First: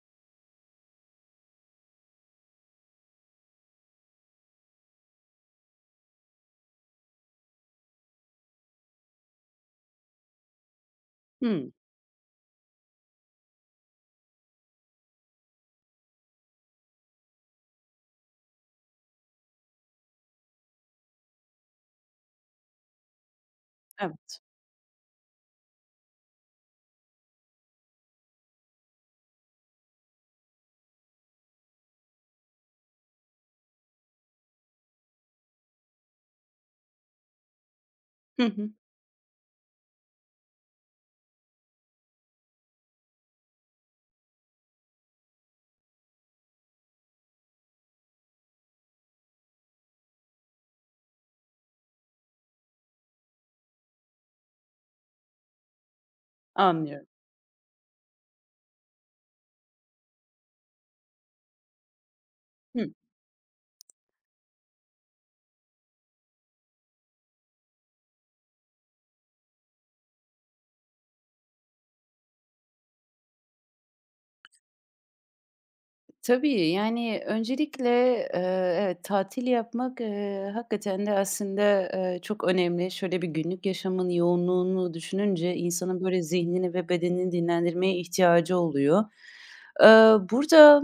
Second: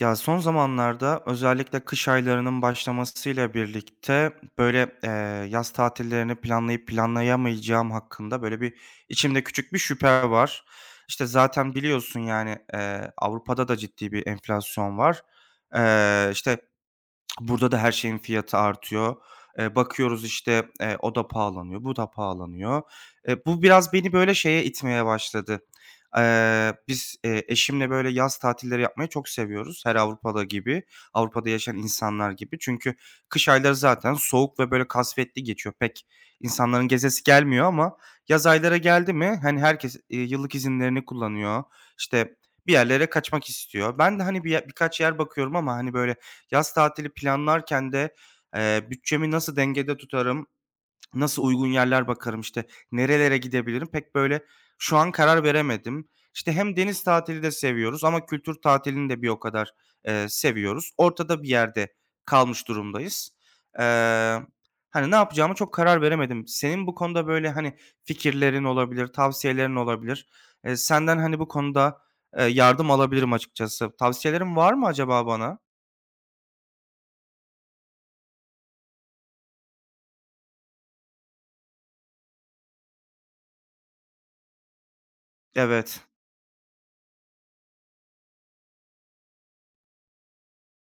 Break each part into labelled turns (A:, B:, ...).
A: Ya, son zamanlarda özellikle kış aylarının başlamasıyla birlikte, böyle, yaz tatillerini planlayıp planlayamayacağım hakkında, böyle, bir içimde küçük bir şüphe var. İşte,
B: Hımm,
A: zaten biliyorsun, yani, Avrupa'da da ciddi bir enflasyon var. İşte, burada da her şeyin fiyatı artıyor. Bakıyoruz, işte, o da pahalanıyor, bu da pahalanıyor. Bu biraz beni, böyle,
B: evet.
A: şeye itmeye başladı. Biz, eşimle, böyle, yaz tatilleri yapmayı çok seviyoruz her Avrupa'da gibi, Avrupa'da yaşayan insanlar gibi. Çünkü kış ayları zaten soğuk ve, böyle, kasvetli geçiyor. Pek insanların gezesi gelmiyor ama
B: Hı
A: yaz
B: hı,
A: aylara geldi mi, hani, herkes, yıllık izinlerini kullanıyor, işte, bir yerlere kaçmak istiyor. Ben de, hani, birkaç yer bakıyorum ama, hani, böyle, yaz tatili planlarken de, bütçemi nasıl dengede tutarım, nasıl uygun yerler bakarım, işte, nerelere gidebilirim pek böyle şu an karar veremedim. İşte, hem deniz
B: anlıyorum.
A: tatili de seviyoruz ama kültür tatilini de bir o kadar, seviyoruz. Ortada bir yerde kalmış
B: Hıh.
A: durumdayız. Eee, Hani, ne yapacağımı çok karar veremedim. Senin bu konuda böyle, hani, fikirlerin olabilir, tavsiyelerin olabilir. Senden, hani, bu konuda, yardım alabilirim açıkçası. Tavsiyelerin var mı acaba bana?
B: Tabii, yani, öncelikle, evet, tatil yapmak, hakikaten de aslında, çok önemli. Şöyle bir günlük yaşamın yoğunluğunu düşününce
A: Evet.
B: insanın böyle zihnini ve bedenini dinlendirmeye ihtiyacı oluyor. Eee, burada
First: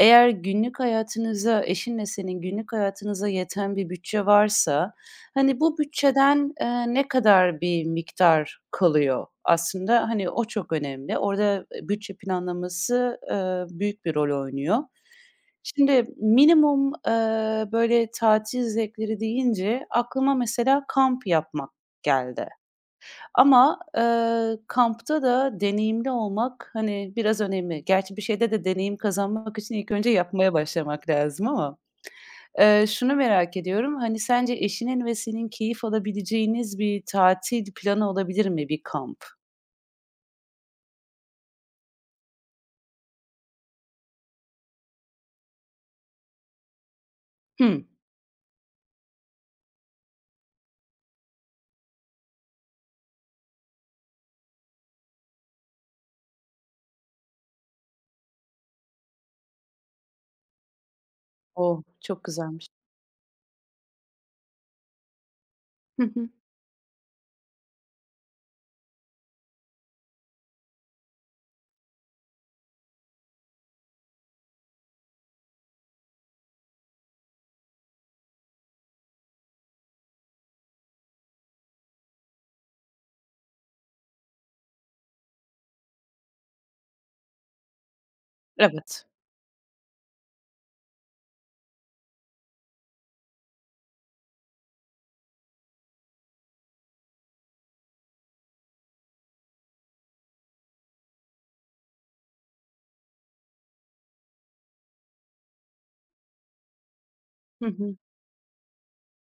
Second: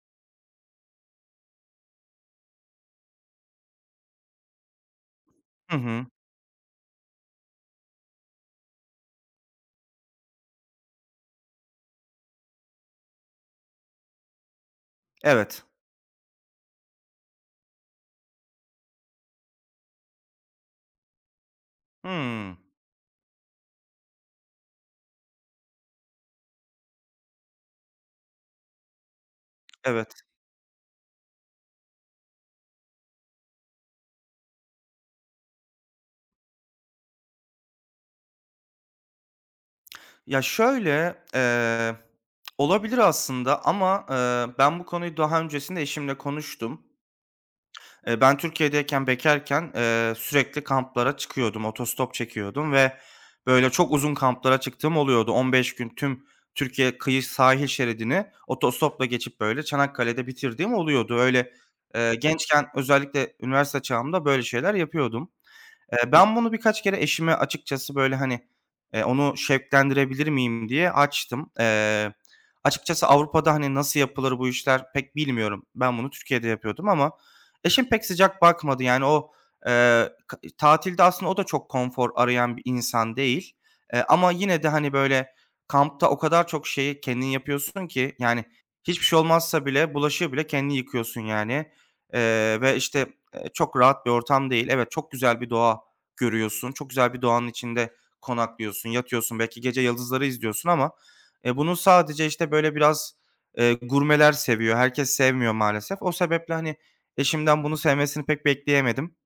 B: Eğer günlük hayatınıza, eşinle senin günlük hayatınıza yeten bir bütçe varsa, hani,
A: Hı
B: bu
A: hı.
B: bütçeden, ne kadar bir miktar kalıyor aslında? Hani, o çok önemli. Orada, bütçe planlaması, büyük bir rol oynuyor.
A: Evet.
B: Şimdi minimum, böyle tatil zevkleri deyince aklıma mesela kamp yapmak geldi.
A: Hımm.
B: Ama, kampta da deneyimli olmak, hani, biraz önemli. Gerçi bir şeyde de deneyim kazanmak için ilk önce
A: Evet.
B: yapmaya başlamak lazım ama, şunu merak ediyorum, hani, sence eşinin ve senin keyif alabileceğiniz bir tatil planı olabilir mi bir kamp?
A: Ya, şöyle, olabilir aslında ama, ben bu konuyu daha öncesinde eşimle konuştum.
B: Hımm.
A: Ben Türkiye'deyken, bekarken, sürekli kamplara çıkıyordum, otostop çekiyordum ve böyle çok uzun kamplara çıktığım oluyordu. 15 gün tüm Türkiye kıyı sahil şeridini otostopla geçip böyle Çanakkale'de bitirdiğim oluyordu. Öyle,
B: Oh, çok
A: gençken
B: güzelmiş.
A: özellikle üniversite çağımda böyle şeyler yapıyordum.
B: Hı hı.
A: Ben bunu birkaç kere eşime açıkçası, böyle, hani, onu şevklendirebilir miyim diye açtım. Açıkçası Avrupa'da, hani, nasıl yapılır bu işler pek bilmiyorum. Ben bunu Türkiye'de yapıyordum ama eşim pek sıcak bakmadı. Yani o, k tatilde aslında o da çok konfor arayan bir insan değil. Ama yine de, hani, böyle, kampta o kadar çok şeyi kendin yapıyorsun ki, yani, hiçbir
B: Evet.
A: şey olmazsa bile bulaşığı bile kendin yıkıyorsun, yani, ve, işte, çok rahat bir ortam değil. Evet, çok güzel bir doğa görüyorsun. Çok güzel bir doğanın içinde konaklıyorsun, yatıyorsun, belki gece yıldızları izliyorsun ama, bunu sadece, işte, böyle, biraz, gurmeler seviyor. Herkes sevmiyor maalesef. O sebeple, hani, eşimden
B: Hı
A: bunu
B: hı.
A: sevmesini pek bekleyemedim.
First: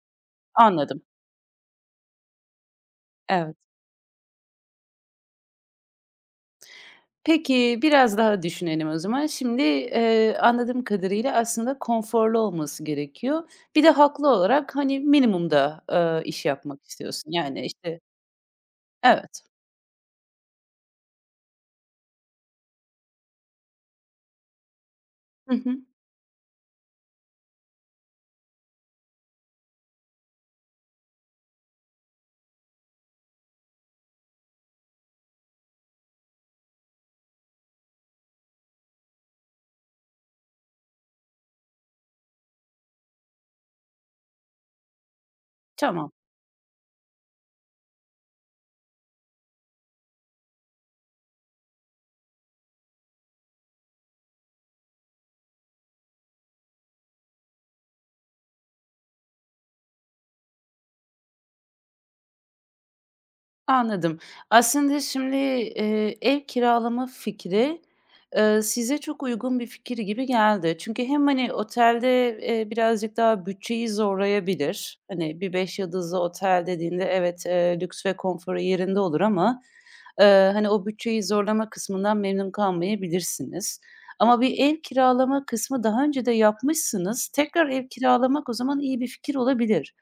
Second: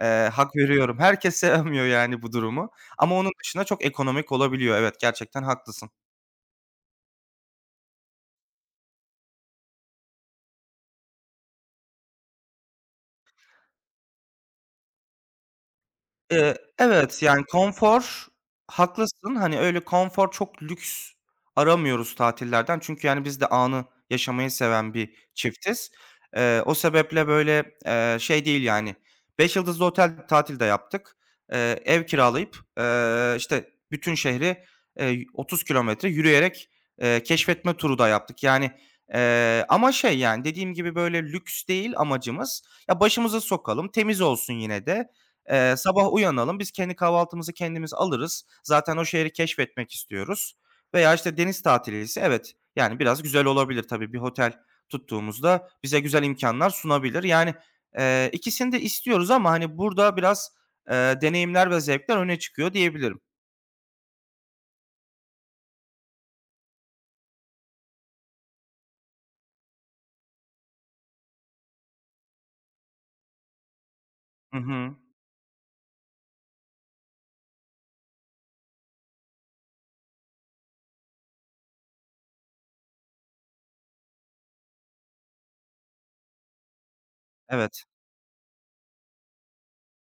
A: Hak veriyorum.
B: Anladım.
A: Herkes sevmiyor yani bu durumu ama onun
B: Evet.
A: dışında çok ekonomik olabiliyor. Evet, gerçekten haklısın.
B: Peki, biraz daha düşünelim o zaman. Şimdi, anladığım kadarıyla aslında konforlu olması gerekiyor. Bir de haklı olarak, hani, minimumda, iş yapmak
A: Evet,
B: istiyorsun.
A: yani,
B: Yani, işte.
A: konfor haklısın.
B: Evet.
A: Hani, öyle konfor çok lüks aramıyoruz tatillerden. Çünkü, yani, biz de anı yaşamayı seven bir
B: Hı hı.
A: çiftiz. O sebeple, böyle, şey değil, yani, 5 yıldızlı otel tatil de yaptık. Ev kiralayıp, işte, bütün şehri, 30 kilometre yürüyerek, keşfetme turu da yaptık. Yani, ama şey, yani, dediğim gibi, böyle, lüks değil amacımız. Ya, başımıza sokalım, temiz olsun yine de.
B: Tamam.
A: Sabah uyanalım, biz kendi kahvaltımızı kendimiz alırız. Zaten o şehri keşfetmek istiyoruz veya, işte, deniz tatili ise evet, yani, biraz güzel olabilir tabii. Bir otel tuttuğumuzda bize güzel imkânlar sunabilir. Yani, ikisini de istiyoruz ama, hani, burada biraz, deneyimler ve zevkler öne çıkıyor diyebilirim.
B: Anladım. Aslında şimdi, ev kiralama fikri, size çok uygun bir fikir gibi geldi. Çünkü hem, hani, otelde, birazcık daha bütçeyi
A: Hı hı.
B: zorlayabilir. Hani, bir 5 yıldızlı otel dediğinde evet, lüks ve konforu yerinde olur ama, hani, o bütçeyi zorlama kısmından memnun kalmayabilirsiniz. Ama bir ev kiralama kısmı daha önce de yapmışsınız. Tekrar
A: Evet.
B: ev kiralamak o zaman iyi bir fikir olabilir.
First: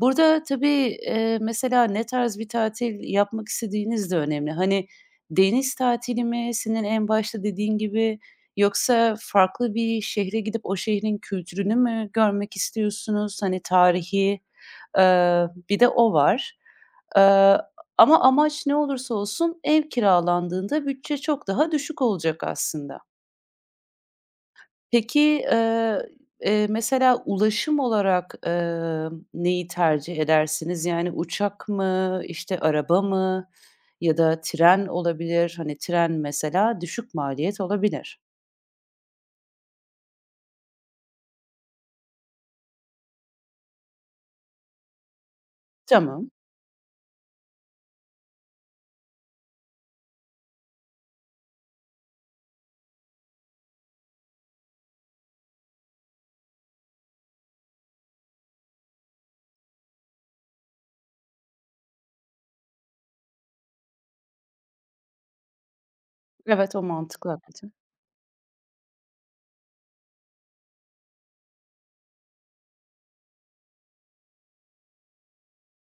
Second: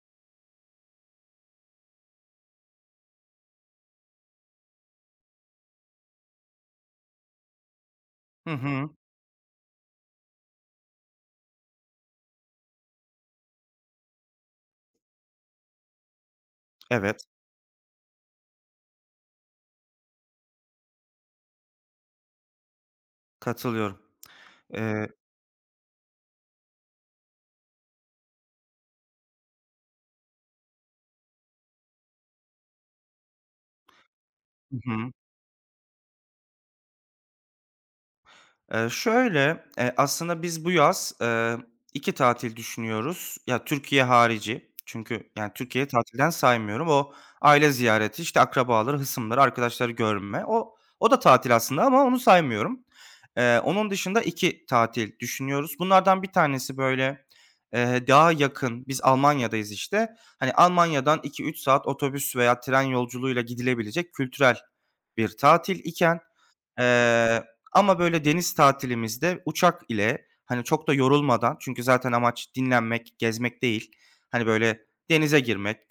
B: Burada tabii, mesela ne tarz bir tatil yapmak istediğiniz de önemli. Hani, deniz tatili mi senin en başta dediğin gibi
A: Hı hı.
B: yoksa farklı bir şehre gidip o şehrin kültürünü mü görmek istiyorsunuz? Hani, tarihi, bir de o var.
A: Evet.
B: Eee, ama amaç ne olursa olsun ev kiralandığında bütçe çok daha düşük olacak aslında.
A: Katılıyorum. Eee
B: Peki, mesela ulaşım olarak, neyi tercih edersiniz? Yani uçak mı, işte, araba mı ya da
A: Hı
B: tren
A: hı.
B: olabilir. Hani, tren mesela düşük maliyet olabilir.
A: Şöyle, aslında biz bu yaz, 2 tatil düşünüyoruz. Ya, Türkiye harici. Çünkü, yani, Türkiye'yi
B: Tamam.
A: tatilden saymıyorum. O aile ziyareti, işte, akrabaları, hısımları, arkadaşları görme. O da tatil aslında ama onu saymıyorum. Onun dışında 2 tatil düşünüyoruz. Bunlardan bir tanesi, böyle, daha yakın. Biz Almanya'dayız, işte. Hani, Almanya'dan iki üç saat otobüs veya tren yolculuğuyla gidilebilecek kültürel bir tatil iken,
B: Evet, o mantıklı
A: Eee,
B: hakikaten.
A: ama böyle deniz tatilimizde uçak ile, hani, çok da yorulmadan çünkü zaten amaç dinlenmek, gezmek değil. Hani, böyle denize girmek,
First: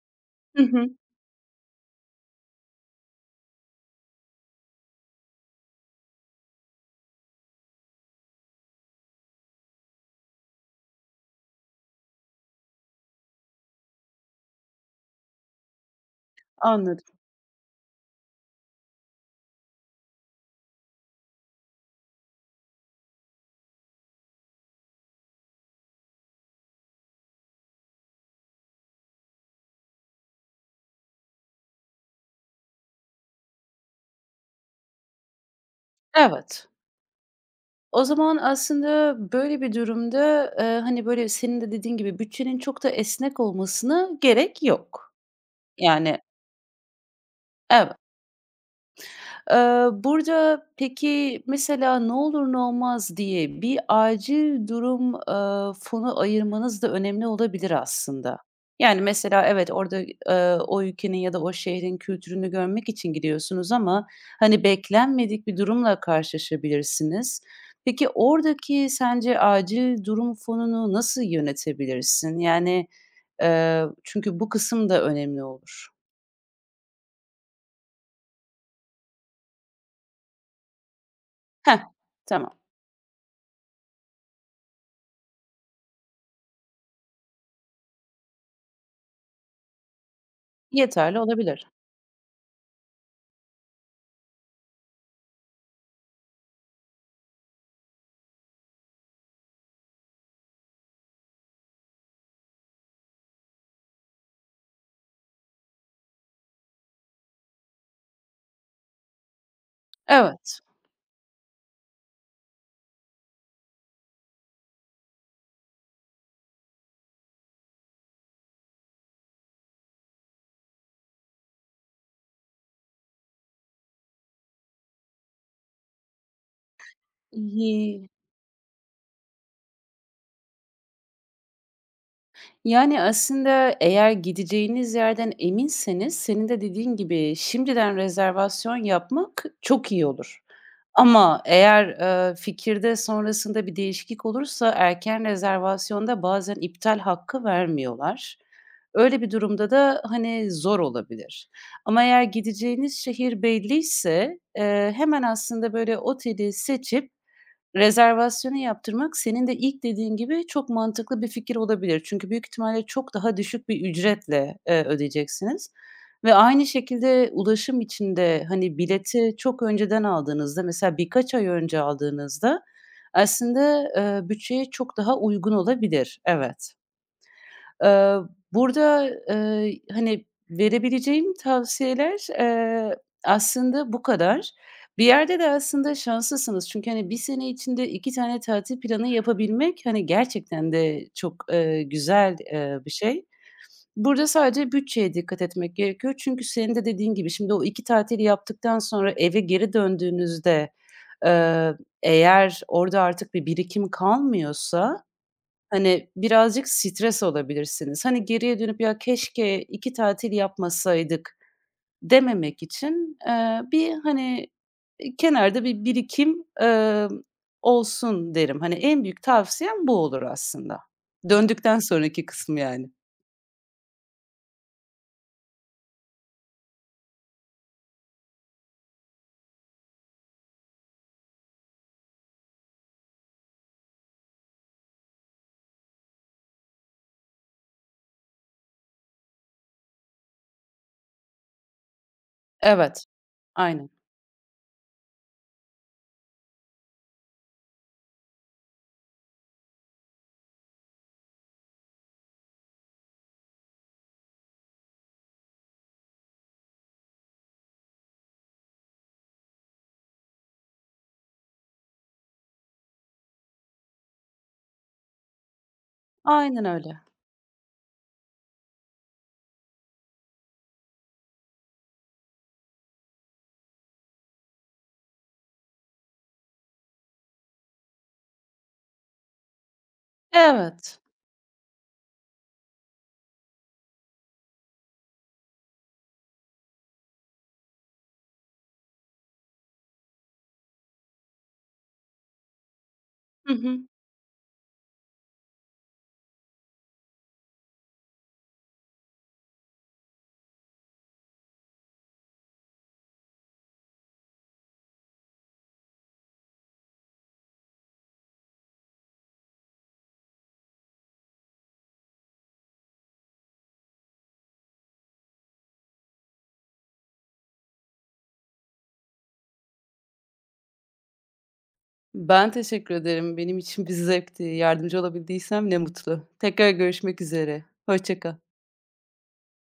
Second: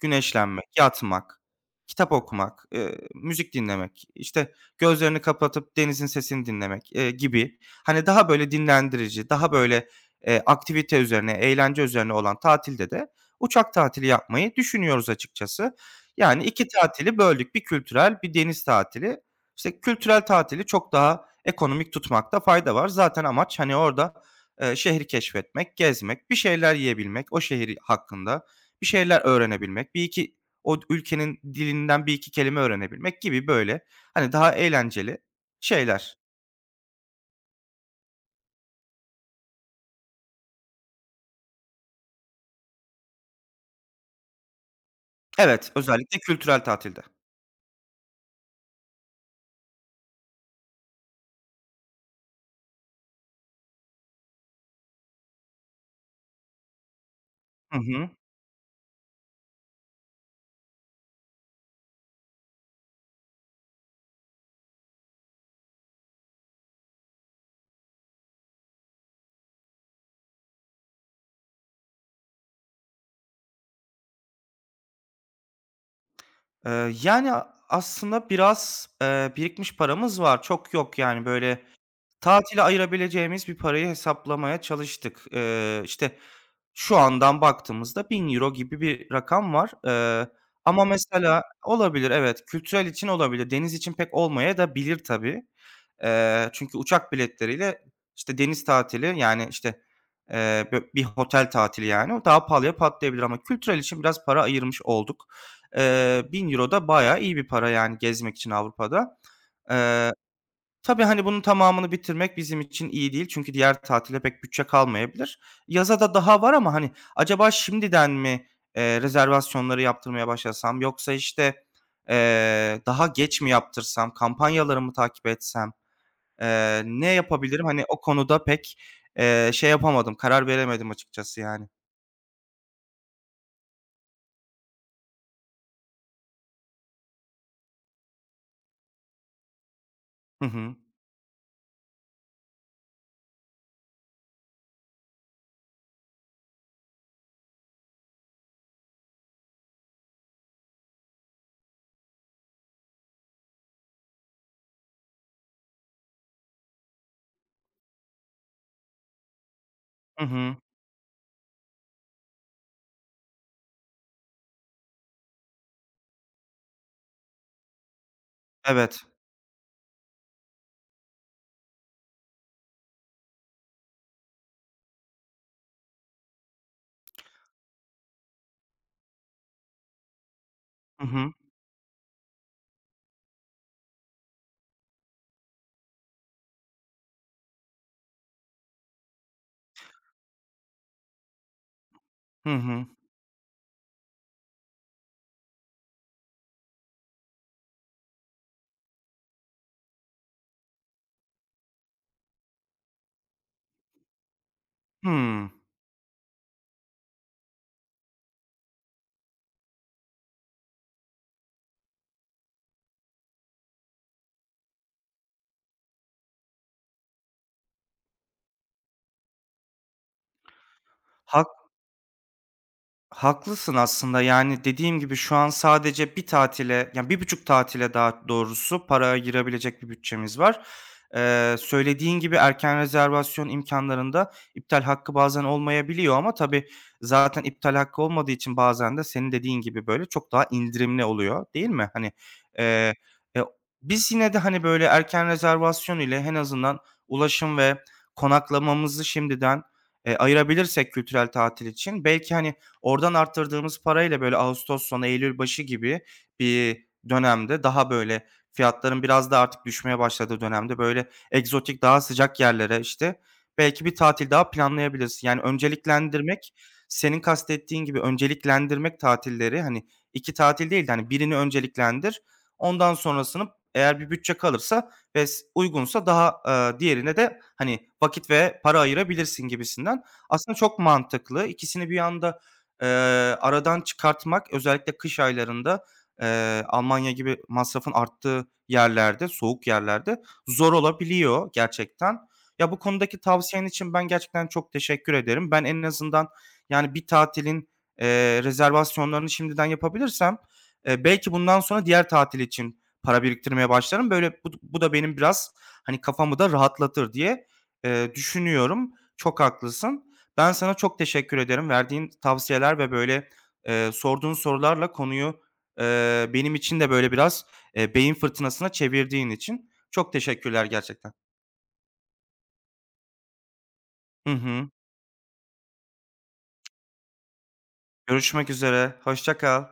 B: Hı
A: güneşlenmek,
B: hı,
A: yatmak, kitap okumak, müzik dinlemek, işte, gözlerini kapatıp denizin sesini dinlemek, gibi, hani, daha böyle dinlendirici, daha böyle, aktivite üzerine, eğlence üzerine olan tatilde de uçak tatili yapmayı düşünüyoruz açıkçası. Yani iki
B: anladım.
A: tatili böldük. Bir kültürel, bir deniz tatili. İşte kültürel tatili çok daha ekonomik tutmakta fayda var. Zaten amaç, hani, orada, şehri keşfetmek, gezmek, bir şeyler yiyebilmek, o şehir hakkında bir şeyler öğrenebilmek, bir iki o ülkenin dilinden bir iki kelime öğrenebilmek gibi, böyle, hani, daha eğlenceli şeyler.
B: Evet. O zaman aslında böyle bir durumda, hani, böyle, senin de dediğin gibi bütçenin çok da esnek olmasına gerek yok.
A: Evet,
B: Yani.
A: özellikle kültürel tatilde.
B: Evet. Burada peki, mesela ne olur ne olmaz diye bir acil durum, fonu ayırmanız da önemli olabilir
A: Hı hı.
B: aslında. Yani, mesela evet, orada, o ülkenin ya da o şehrin kültürünü görmek için gidiyorsunuz ama, hani, beklenmedik bir durumla karşılaşabilirsiniz. Peki, oradaki sence acil durum fonunu nasıl yönetebilirsin? Yani, çünkü bu kısım da önemli olur.
A: Yani, aslında biraz, birikmiş paramız var. Çok yok, yani, böyle,
B: Heh, tamam.
A: tatile ayırabileceğimiz bir parayı hesaplamaya çalıştık. İşte, şu andan baktığımızda 1.000 euro gibi bir rakam var. Ama
B: Yeterli
A: mesela
B: olabilir.
A: olabilir, evet. Kültürel için olabilir. Deniz için pek olmayabilir tabii. Çünkü uçak biletleriyle, işte, deniz tatili, yani, işte, bö bir otel tatili, yani, o daha pahalıya patlayabilir ama kültürel için biraz para ayırmış olduk. 1.000 euro da bayağı iyi bir para, yani, gezmek için Avrupa'da. Eee
B: Evet.
A: Tabii, hani, bunun tamamını bitirmek bizim için iyi değil. Çünkü diğer tatile pek bütçe kalmayabilir. Yaza da daha var ama, hani, acaba şimdiden mi, rezervasyonları yaptırmaya başlasam yoksa, işte, daha geç mi yaptırsam, kampanyaları mı takip etsem, ne yapabilirim? Hani, o
B: İii,
A: konuda pek, şey yapamadım, karar veremedim açıkçası yani.
B: yani, aslında eğer gideceğiniz yerden eminseniz senin de dediğin gibi şimdiden rezervasyon yapmak çok iyi olur.
A: Hı hı.
B: Ama eğer, fikirde sonrasında bir değişiklik olursa erken rezervasyonda bazen iptal hakkı vermiyorlar. Öyle bir durumda da, hani, zor olabilir. Ama eğer gideceğiniz şehir belliyse, hemen aslında böyle oteli seçip rezervasyonu yaptırmak senin de ilk dediğin
A: Hı
B: gibi
A: hı.
B: çok mantıklı bir fikir olabilir. Çünkü büyük ihtimalle çok daha düşük bir ücretle, ödeyeceksiniz ve aynı şekilde ulaşım içinde hani,
A: Evet.
B: bileti çok önceden aldığınızda, mesela birkaç ay önce aldığınızda aslında, bütçeye çok daha uygun olabilir. Evet. Eee, burada, hani,
A: Hı hı.
B: verebileceğim tavsiyeler, aslında bu kadar. Bir yerde de aslında şanslısınız çünkü, hani, bir sene içinde 2 tane tatil planı yapabilmek, hani, gerçekten de çok, güzel,
A: Hı hı.
B: bir şey. Burada sadece bütçeye dikkat etmek gerekiyor çünkü senin de dediğin gibi şimdi o 2 tatili yaptıktan sonra eve geri döndüğünüzde, eee, eğer orada artık bir birikim kalmıyorsa,
A: Hımm.
B: hani, birazcık stres olabilirsiniz. Hani, geriye dönüp "Ya, keşke 2 tatil yapmasaydık." dememek için, bir, hani, kenarda bir birikim, olsun derim. Hani, en büyük tavsiyem bu olur aslında.
A: Hak
B: Döndükten sonraki kısmı yani.
A: Haklısın aslında. Yani, dediğim gibi şu an sadece bir tatile, yani bir buçuk tatile daha doğrusu para ayırabilecek bir bütçemiz var. Söylediğin gibi erken rezervasyon imkanlarında iptal hakkı bazen olmayabiliyor ama tabii zaten iptal hakkı olmadığı için bazen de senin dediğin gibi, böyle, çok daha indirimli oluyor, değil mi? Hani, eee,
B: Evet,
A: e,
B: aynen.
A: biz yine de, hani, böyle, erken rezervasyon ile en azından ulaşım ve konaklamamızı şimdiden, ayırabilirsek kültürel tatil için belki, hani, oradan arttırdığımız parayla böyle ağustos sonu, eylül başı gibi bir dönemde daha böyle fiyatların biraz da artık düşmeye başladığı dönemde böyle egzotik, daha sıcak yerlere, işte, belki bir tatil daha planlayabilirsin. Yani önceliklendirmek,
B: Aynen öyle.
A: senin kastettiğin gibi önceliklendirmek tatilleri, hani, 2 tatil değil de, hani, birini önceliklendir. Ondan sonrasını eğer bir bütçe kalırsa ve uygunsa daha, diğerine de, hani, vakit ve para ayırabilirsin gibisinden. Aslında çok
B: Evet.
A: mantıklı. İkisini bir anda Eee, aradan çıkartmak özellikle kış aylarında, Almanya gibi masrafın arttığı yerlerde, soğuk yerlerde zor olabiliyor gerçekten. Ya, bu konudaki
B: Hı
A: tavsiyen
B: hı.
A: için ben gerçekten çok teşekkür ederim. Ben en azından, yani, bir tatilin, rezervasyonlarını şimdiden yapabilirsem, belki bundan sonra diğer tatil için para biriktirmeye başlarım. Böyle, bu da benim biraz, hani, kafamı da rahatlatır diye, düşünüyorum. Çok haklısın. Ben sana çok teşekkür ederim. Verdiğin tavsiyeler ve böyle, sorduğun sorularla konuyu, benim için de böyle biraz, beyin fırtınasına çevirdiğin için çok teşekkürler gerçekten.
B: Ben teşekkür ederim. Benim için bir
A: Hı
B: zevkti.
A: hı.
B: Yardımcı olabildiysem ne mutlu. Tekrar görüşmek üzere. Hoşça kal.
A: Görüşmek üzere, hoşça kal.